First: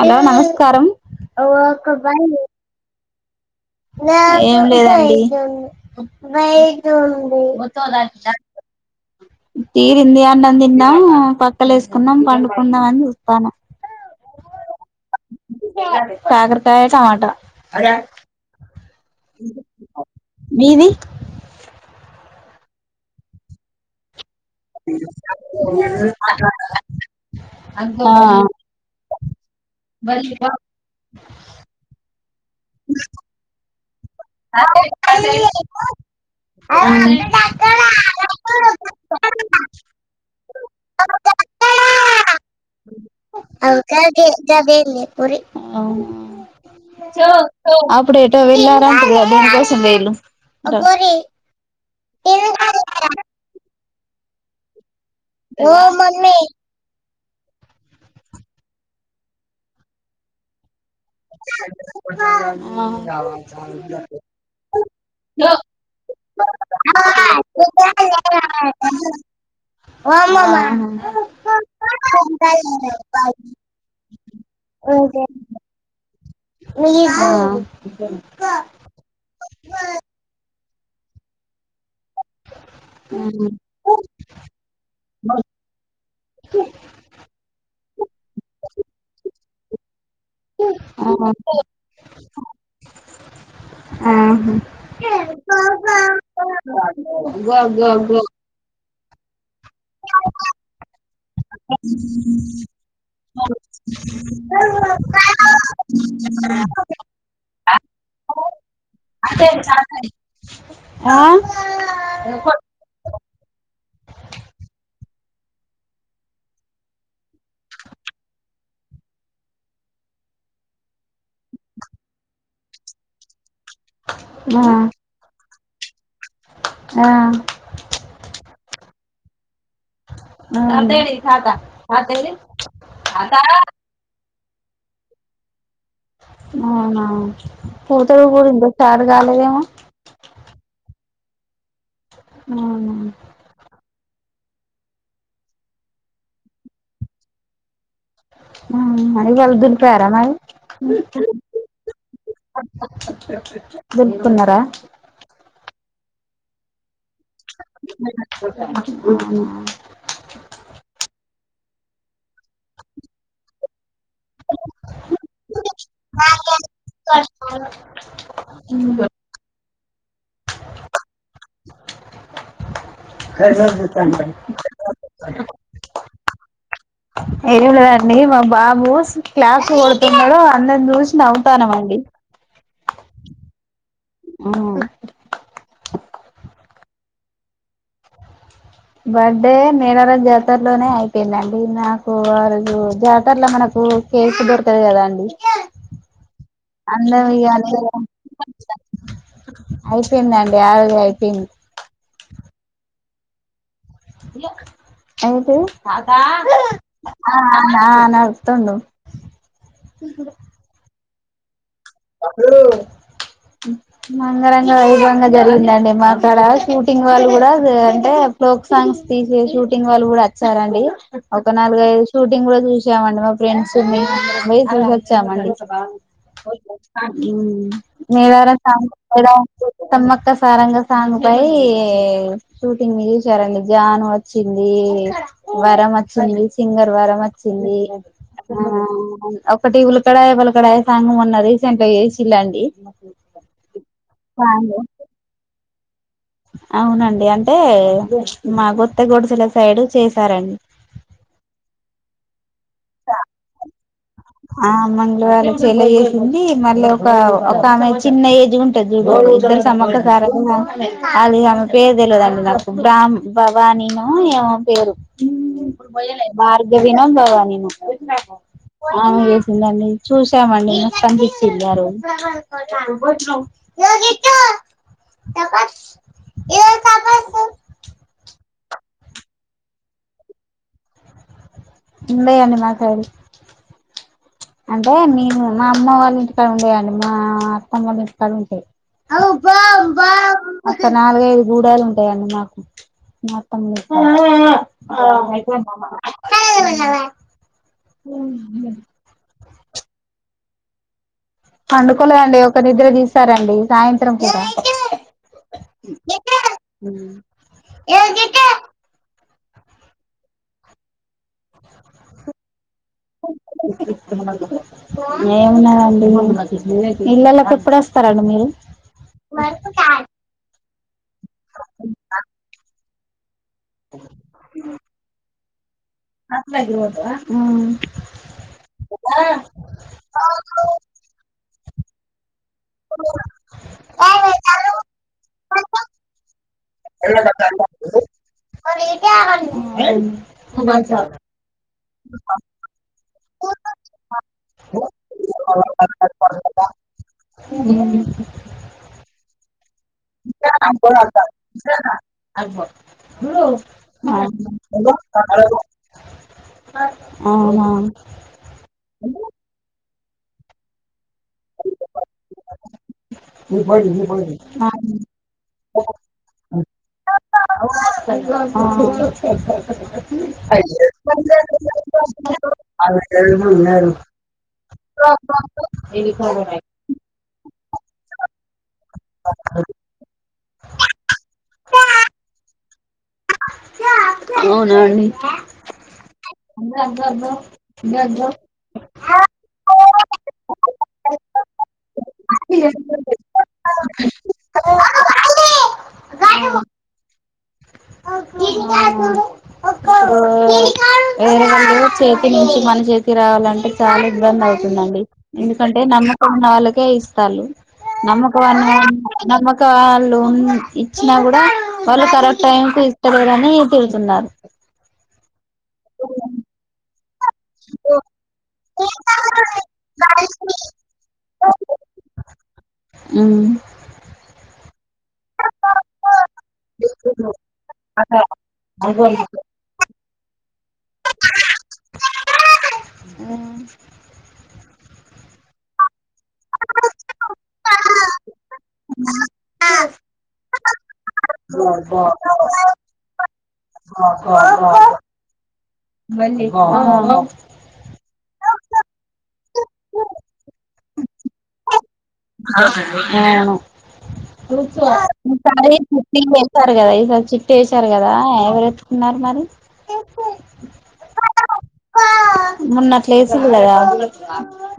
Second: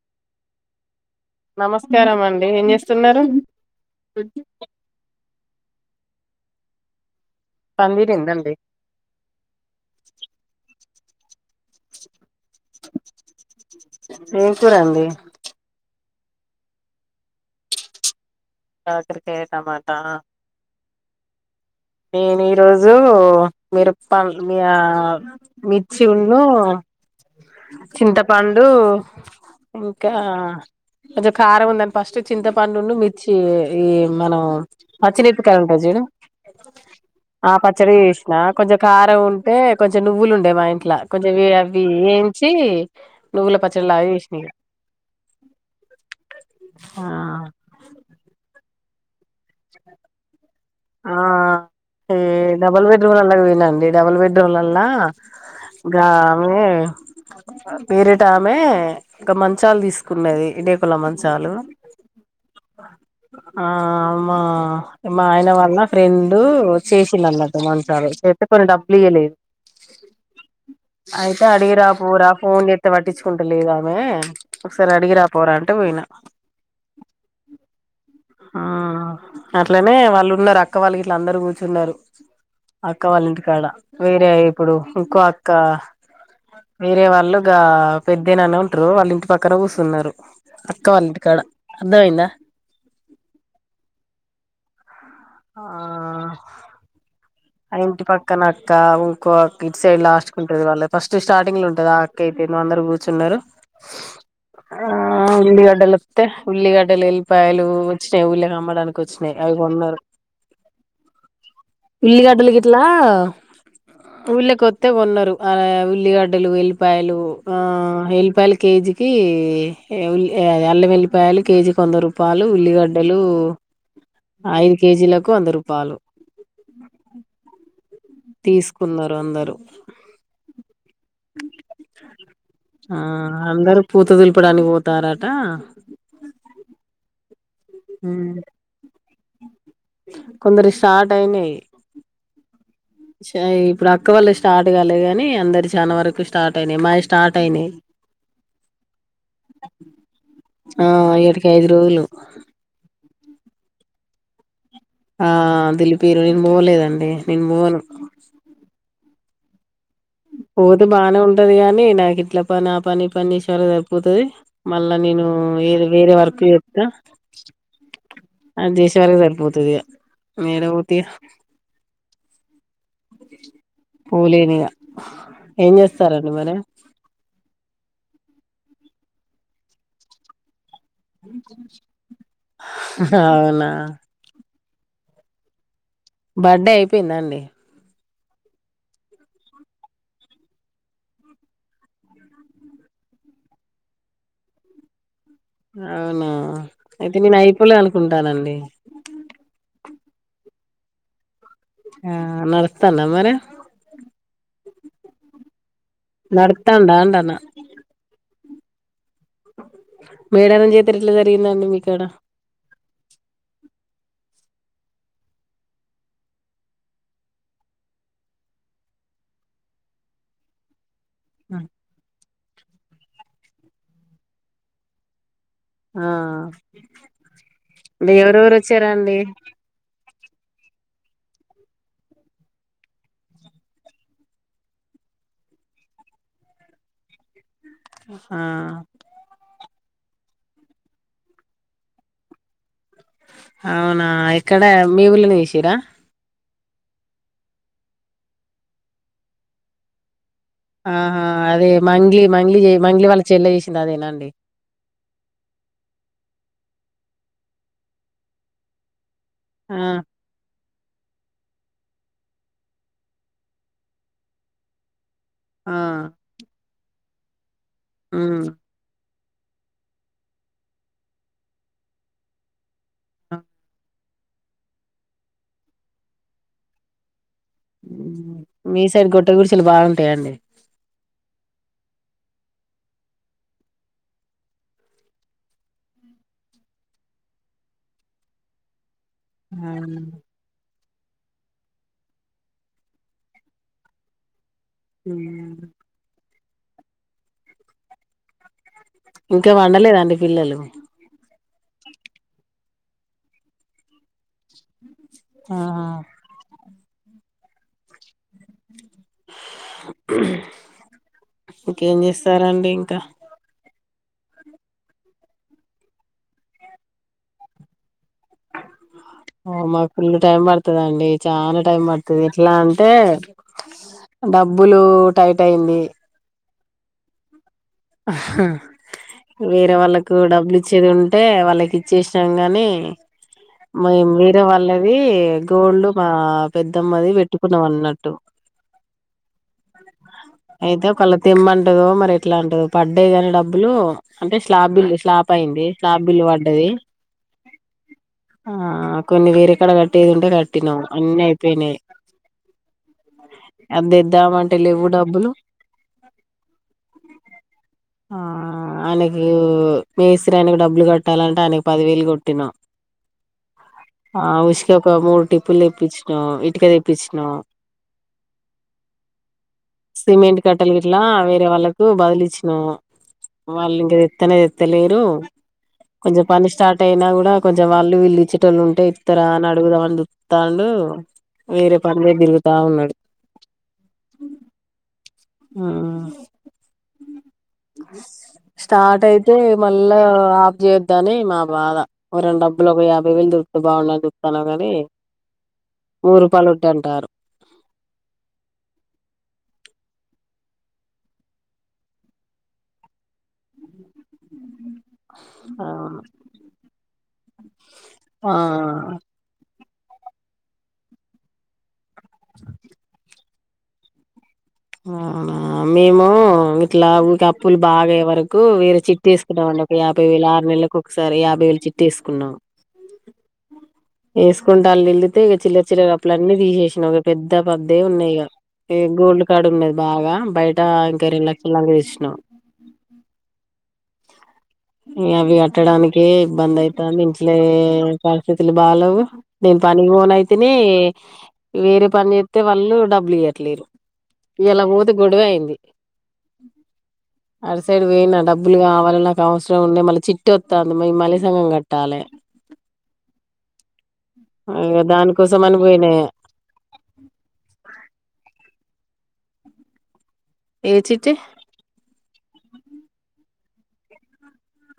Hello నమస్కారం నమస్కారం అండి ఏం చేస్తున్నారు ఏం లేదు అండి పని తీరిందండి తీరింది అన్నం థిన్ ఆ పక్కలేసుకున్నాం పండు కుందాం అని చుస్తాన్నా ఏం కూర అండి కాకరకాయ టమాట కాకరకాయ టమాటా మీది నేనే రోజు మీరు పల్లు ఆ మీ మిర్చి ఉన్ను చింతపండు ఇంకా కొంచం కారం ఉందని ఫస్ట్ చింతపండును మి ఈ మనం పచ్చిమిరపకాయ ఉంటాది చూడు ఆ ఆ పచ్చడి చేసినా కొంచెం కారం ఉంటే కొంచెం నువ్వులు ఉండే మా ఇంట్లో కొంచెం వి ఈ అవి ఏంచి నువ్వుల పచ్చడిలాగ చేసినా ఇగ అవునా అప్పుడు ఏటో వెళ్లారంటగా దీనికోసం వేలు ఆ ఈ డబల్ బెడ్రూం [inaudible] వినండి డబుల్ బెడ్రూం లల్లా ఓ మమ్మీ గామె వేరేటామె ఒక మంచాలు తీసుకున్నది ఈడె పుల మంచాలు ఆ మా మా ఆయన వాళ్ళ ఫ్రెండు చేసిండు అన్నట్టు మంచాలు [inaudible] కొని డబ్బులు ఇయ్యలే అయితే అడిగిరాపో రా ఫోన్ చేత్తే పట్టిచ్చుకుంటలేదు ఆమె సారి అడిగి రాపోరా అంటే పోయినా ఆ ఆ అట్లనే వాళ్ళున్నారు అక్క వాళ్ళు ఇట్ల అందరూ కూర్చున్నారు అక్క వాళ్ళ ఇంటికాడ వేరే ఇప్పుడు ఇంకో అక్క వేరే వాళ్ళు గా పెద్దేనాన్న ఉంటరు వాళ్ళు ఇంటి ప క్కర కూసున్నారు అక్క వాళ్ళింటికాడ అర్థమయ్యిందా ఆ ఆహా ఆ ఇంటి పక్కన అక్క ఇంకోక్ ఇట్ సైడ్ లాస్ట్ ఉంటది వాళ్ళ ఫస్ట్ స్టార్టింగ్ లో ఉంటది ఆ అక్క అయితే అందరు కూర్చున్నారు ఆ ఉల్లిగడ్డలు వత్తే ఉల్లిగడ్డలు వెల్లిపాయలు వచ్చినాయి ఊర్లోకి అమ్మడానికి వచ్చినాయి అయి కొన్నారు ఆ ఉల్లిగడ్డలు గిట్లా ఊళ్ళోకొస్తే కొన్నారు ఉల్లిగడ్డలు ఎల్లిపాయలు ఆ ఎల్లిపాయలు కేజీకి కి అల్లం ఎల్లి పాయలు కేజీ కి వంద రూపాయలు ఉల్లిగడ్డలు ఆ ఐదు కేజీలకు వంద రూపాయలు ఆ తీసుకున్నారు అందరూ ఆ ఇప్పుడు అని పోతారట పోతాడు కూడా ఇంక స్టార్ట్ కాలేదేమో కొందరి స్టార్ట్ అయినాయి అవును ఇప్పుడు అక్క వాళ్ళకి స్టార్ట్ కాలేదు కానీ అందరు చానా వరకు స్టార్ట్ అయినాయి మావి స్టార్ట్ అయినాయి హ్మ్ అని వాళ్లు దులిపార మరి ఆ ఏటికి ఐదు రోజులు గుర్తున్నారా ఆ దిలిపీరు నేను పోలేదండి నేను పోను ఆ పోతే బాగానే ఉంటది గాని నాకు ఇట్లా పని ఆ పని [unintelligible] పోతది మళ్ళా నేను ఏది వేరే వర్క్ చెప్తా అది చేసేవాళ్ళకే సరిపోతది ఇగ నేనేం పోత ఇగ స సరేలే మరి ఏమి లేదండి మా బాబు క్లాప్స్ కొడుతున్నాడు అందరం చూసి నవ్వుతన్నాం అండి హా అవునా ఉమ్ బర్డే అయిపోయిందా అండి బర్డే మేడారం జాతర లోనే అయిపోయిందండి నాకు ఆ రోజు జాతరలో మనకు కేకు దొరకదు కదా అండి అవునా అయితే నేను ఇగ అయిపోలే అనుకుంటానండి అయిపోయిందండి ఆ రోజే అయిపోయింది ఆ నడుస్తాండా మరి ఇగ అయితే నడుత్తాందా అంటాన్న ఆ నడుతుండు మేడారం జాతర ఎట్లా జరిగిందండి మీకు మా అంగరంగ వైభవంగా జరిగిందండి మా కాడ షూటింగ్ వాళ్ళు కూడా అ అంటే ఫోక్ సాంగ్స్ తీసే షూటింగ్ వాళ్ళు కూడా వచ్చారండి ఒక నాలుగు ఐదు షూటింగ్ కూడా చూసామండి మా ఫ్రెండ్ మేము అందరం పోయి చూసోచ్చామండి ఆ ఉమ్ అంటే ఎవరెవరు మేడారం వచ్చారండి [unintelligible] సమ్మక్క సారక్క సారంగా సాంగ్ పై షూటింగ్ తీసారండి జాను వచ్చింది వరమత్ సింగర్ వరమత్ వచ్చింది ఆ ఒకటి ఉలకడయ్య పలకడయ్య సాంగ్ ఉన్నది [unintelligible] చేసిల్లా అండి అవునా ఎక్కడ మీ ఊర్లోనే వేసిర్ర అవునండి అంటే మా గుత్త గొడసెల సైడు చేసి ఆహా అదే మంగ్లి మంగ్లి మంగ్లి వాళ్ళ చెల్ల చేసింది అదేనా అండి ఆ మంగ్లి వాళ్ళ చెల్లి చేసింది మళ్ళీ ఒక ఒక ఆమె చిన్న ఏజ్ ఉంటది చూడు ఇద్దరు ఆ సమ్మక్క సారక్క [unintelligible] అది ఆమె పేరు తెలవదుండి నాకు బ్ర భవానీ నో ఏమో పేరు ఆ ఉమ్ భార్గవి నో భవానీ నో ఉమ్ అవు చేసిందండి చూసామండి కనిపించి వెళ్ళారు ఎక్కడికి పోతున్నావు ఉమ్ మీ సైడ్ గొట్ట గుడిసెలు బాగుంటాయండి ఉండాయండి మా సైడు అంటే నేను మా అమ్మ వాళ్ళ ఇంటికాడ ఉండయండి మా అత్తమ్మ వాళ్ళ ఇంటికాడ ఉంటాయి ఉమ్ ఒక నాలుగైదు గూడాలు ఉంటాయండి మాకు మొత్తం హ్మ్. ఇంకా వండలేదా అండి పిల్లలు పండుకోలేదండి ఒక నిద్ర తీసారండి సాయంత్రం పూట ఆహా ఏ చె ఇంకేం చేస్తారండి ఇంకా ఏమున్నదండి పిల్లలకు ఇప్పుడు వస్ స్తారండి మీరు అండి చాలా టైం పడుతుంది ఎట్లా అంటే, డబ్బులు టైమ్ టైం బి అత్త దగ్గరకి పోతావా వేరే వాళ్ళకు డబ్బులు ఇచ్చేది, ఉంటే వాళ్ళకి ఇచ్చేసినాంగ్ కాని మరి వేరే వాల్లది గోల్డ్ మా పెద్దమ్మది అవునా పెట్టుకున్నాం అన్నట్టు. అయితే ఒకెళ తెమ్మంటదొ మరి ఎట్లా అంటదొ పడ్డాయి కానీ డబ్బులు అంటే స్లాబ్ బిల్డ్ చేస్ స్లాప్ అయింది స్లాప్ బిల్లు పడ్డది. ఆ కొన్ని వేరు కడ కట్, కట్టే ఉంటే కట్టినమ్ అన్ని అయిపోనాయి అంతేద్దామ అంటే లేవు డబ్బులు. ఆహా ఇవ్వ మేస్తిరి ఆయనకి డబ్బులు కట్ ట్టాలంటే ఆయనకి పదివేలు కొట్టిన ఆ ఉసికి ఒక మూడు టిప్పులు తెప్ ప్పించినా ఇటుక తెప్పిచ్చిన సిమెంట్ ఆ నో వాళ్ళు ఇంక తెత్తనే తెత్తలేరు కొంచెం పని స్టార్ట్ అయినా కూడా కొంచెం వాళ్ళు వీళ్ళు ఇచ్చేటోళ్లు ఉంటే ఇతార అని అడుగుదాం అని చూతాండు వేరే పనిమీద తిరుగుతా ఉన్నాడు అవునండి ఆ గడు స్టార్ట్ అయితే మళ్ళా ఆఫ్ చెయ్యొద్దు అని మా బాధ ఒక రెండు డబ్బులు ఒక యాభై వేలు దొరికితే బాగున్నది చుటాలే కాని నూర్ రూపాయలు వడ్డీ అంటారు ఆ ఎవరివాళ్ళు చేతి నుంచి మన చేతి రావాలంటే చాలా ఇబ్బంది అయ్యిద్ దండి ఆ ఎందుకంటే నమ్మకం ఉన్న వాళ్ళకే ఇస్తాళ్ళు నమ్మకం ఆ అన్నది నమ్మక్ లోన్ ఇచ్చినా కూడా వాళ్ళు కరెక్ట్ టైం కు ఇత్తలేరని తిడుతున్నారు. అవునా మేము ఇట్లా అప్పులు బాగాయే వరకు వేరే చిట్ తీసుకున్నాంమండి ఒక యాభై వేల ఆరు నెలలకు, ఒకసారి యాభై వేలు చిట్టి వేసుకున్నాం హుమ్మ్ తీసుకుంట వాళ్ నిళితే ఇక చిల్ల చిల్ర అప్పుల అన్నీ తీసేసినా, ఒక పెద్ద పద్దే ఉన్నాయి ఇక గోల్డ్. కార్డ్ బాగా బయట ఇంకా రెండు లక్షల దాకా తెచ్చినం ఇగ అవి కట్టడానికే ఇబ్బంది అయింతంది అసలే పరిస్థితులు బాలేవు నేను ఉమ్ పనికి పోను అయితినాయ్ వేరే పని అవును చేప్తె వాళ్ళు డబ్బులు ఇయట్లేరు ఇయాలా వోతే గొడవే అయింది అడ్ సైడ్ వోయిన డబ్ డబ్బులు కావాలి నాకు అవసరం ఉండే మళ్ళీ చిట్టి వస్తంది. మల్లిసంగం కట్టాలి ఆ అవును ఇగ దానికోసం అని ఈసారి పోయినాయి చిట్ట్ వేసారు కదా ఈసారి చిట్టి వేసారు కదా ఎవరే తిన్నారా మరి ఏ చిట్టి మొన్నా అట్లేసిరు కథ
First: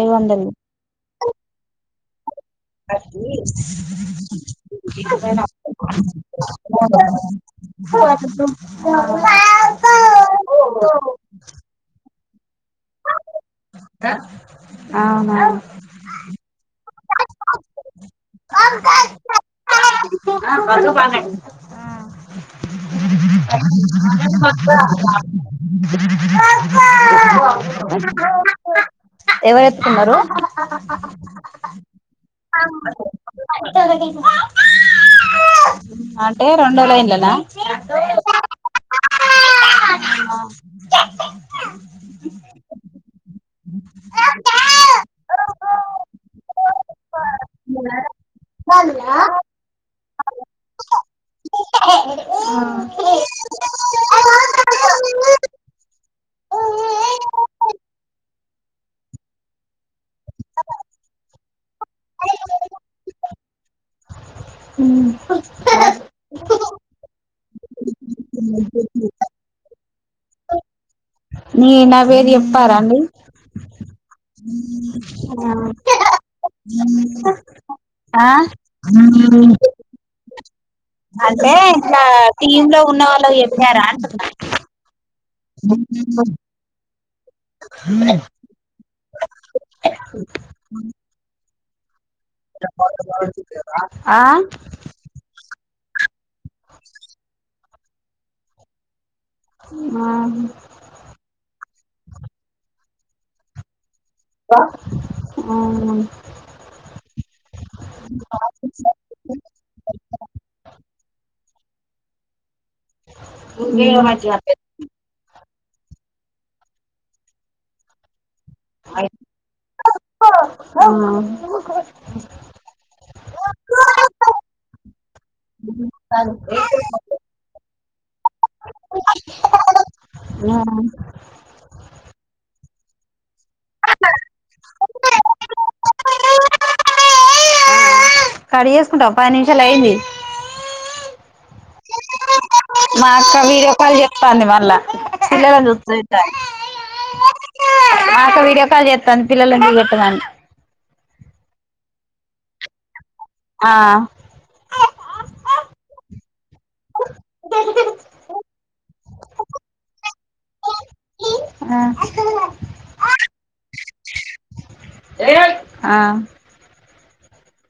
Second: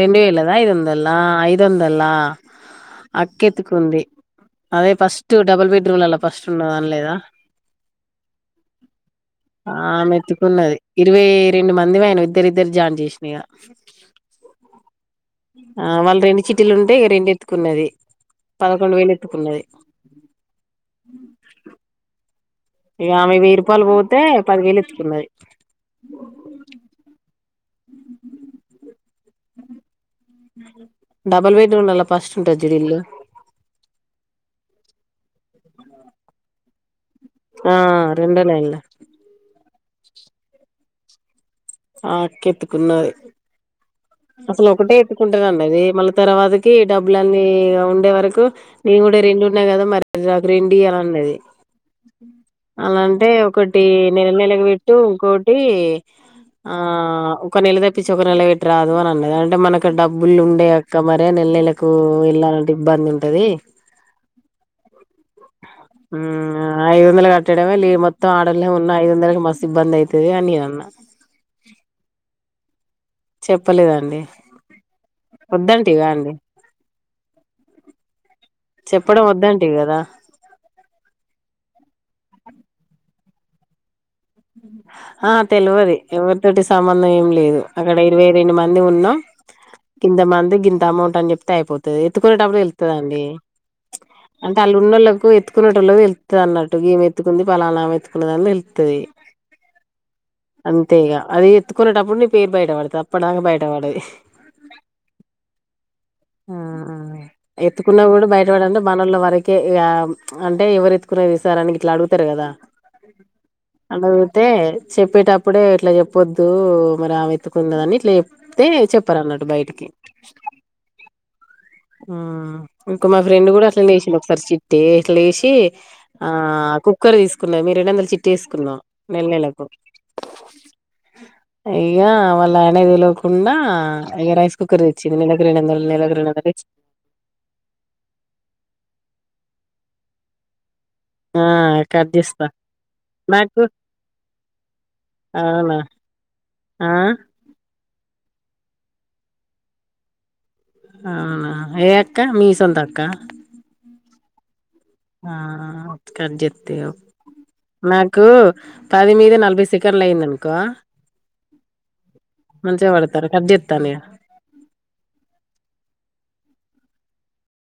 రెండువేలద, ఐదొందలా, ఐదొందలా. అక్కెత్తుకుంది అదే ఫస్ట్ డబుల్ బెడ్రూమ్లలా ఫస్ట్ ఉన్నది అనలేదా. ఆ మెతుకున్నది ఇరవై రెండు మంది అయినవి ఇద్దరి ఇద్దరి జాయిన్ చేసినీగా ఆ వాళ్ళు రెండు చిట్టీలు ఉన్ టే రెండ ఎతుకున్నది హుమ్మ్ ఇఅ [unintelligible] ఎవరేత్కున్నరూ డబల్ బెడ్రూమ్ లల్లా ఫస్ట్ ఉంటది జుడ్ ఇల్లు అటెటే రెండో లైన్ల ఆ రెండొ లైన్ల ఆ అకెత్తుకున్నది అసలు ఒకటే ఎత్తుకుంటదన్నది మళ్ళ తర్వాతకి డబ్బులన్నీ ఉండే వరకు నేన్ గుడ్ రెండు ఉన్నాయ్ గదా మరి నాక్ రెండు ఇయానన్నది అలాంటే ఒకటి నెల నెల్ వెట్టు ఇంకోటీ ఆ ఒక నెల తప్పించి ఒక నెల పెట రాదూ అన్ అన్నది అంటే మనకి డబ్బులు ఉండయక్క మరి నెల నెలకూ ఎళ్ళాలంటే ఇబ్బంది ఉంటదీ ఆ ఐదు వందల్ కట్టడమే లే మొత్తం ఆడలే ఉన్నా ఐదు వందలకి మస్త్ ఇబ్బంది ఐతది అని నేన్ అన్న నీ నా పేర్ చేప్పార అండి చెప్పలేదండి వద్దంటివి గా అండి ఆ చెప్పడం వద్దంటివి కదా అంటే ఇట్లా టీమ్ లొ ఉన్న వాళ్ళు చెప్పినరా అంటున్న అ ఆ తెలవది ఎవరితోటి సంబంధం ఏం లేదు అక్కడ ఇరవై రెండు మంది ఉన్నాం గింతమంది గింత అమౌంట్ అని చెప్తె అయిపోతది ఎత్తుకునేటప్పుడు తెల్తదండీ ఆ అంటే ఆళ్ళున్నోళ్ళకు ఎత్తుకునేటోలక్ తెల్తది అన్నట్టు గీమెత్తుకుంది పలానా ఎత్తుకున్నదని తెల్తదీ అంతే ఇగా అది ఎత్తుకునేటప్పుడు నీ పేర్ బయట పడతద్ అప్పుడ్ దాకా బయటపడ్డది ఆ ఆ ఎత్తుకున్న గూడా బయటపడంటే మనోళ్ళ వరకే ఇగా అంటే ఎవరు ఎత్తుకునేది అని గిట్ల అడుగుతార్ గదా అల్ల చూస్తే చెప్పేటప్ ప్పుడే ఇట్లా చెప్పొద్దూ మరి ఆమె ఏత్తుకున్నదని ఇట్లా ఎప్ తే చెప్పర్ అన్నట్టు బయటికి హ్మ్ ఇంకొ మా ఫ్రెండ్ గుడా అట్లనె ఏషింది ఒక్సారి చిట్టీ అట్లా ఏశీ ఆ కుప్ కుక్కర్ తీసుకున్నది మీ రెండువందల్ చిట్టీ ఎస్కు కున్న నెల్‌నెలకు ఇగ వాళ్ల ఆయనకి తెలువ కుండా ఇగ రైస్ కుక్కర్ తెచ్చింది నెలకు రెండువందల నెల ఇంకొకటి [inaudible] కట్ ఏసుకుంటవ పది నిమిషాల్ అయింది ఆ కట్ ఎస్త మా అక్క వీడియో కాల్ చేత్తాంది మళ్ళా పిల్లలని అవునా చూత్తాదట ఆ మా అక్క వీడియో కాల్ చేత్తాంది పిల్లలన్ చూపెట్టమని అవునా ఏ అక్క మీ సొంతక్కా ఆ ఆ ఆ కట్జేత్తిగ నాకూ పది మీద నలభై సెకన్లు అయిందనుకో మంచిగా వడతరు కట్ జెత్తాన ఇగ ఆ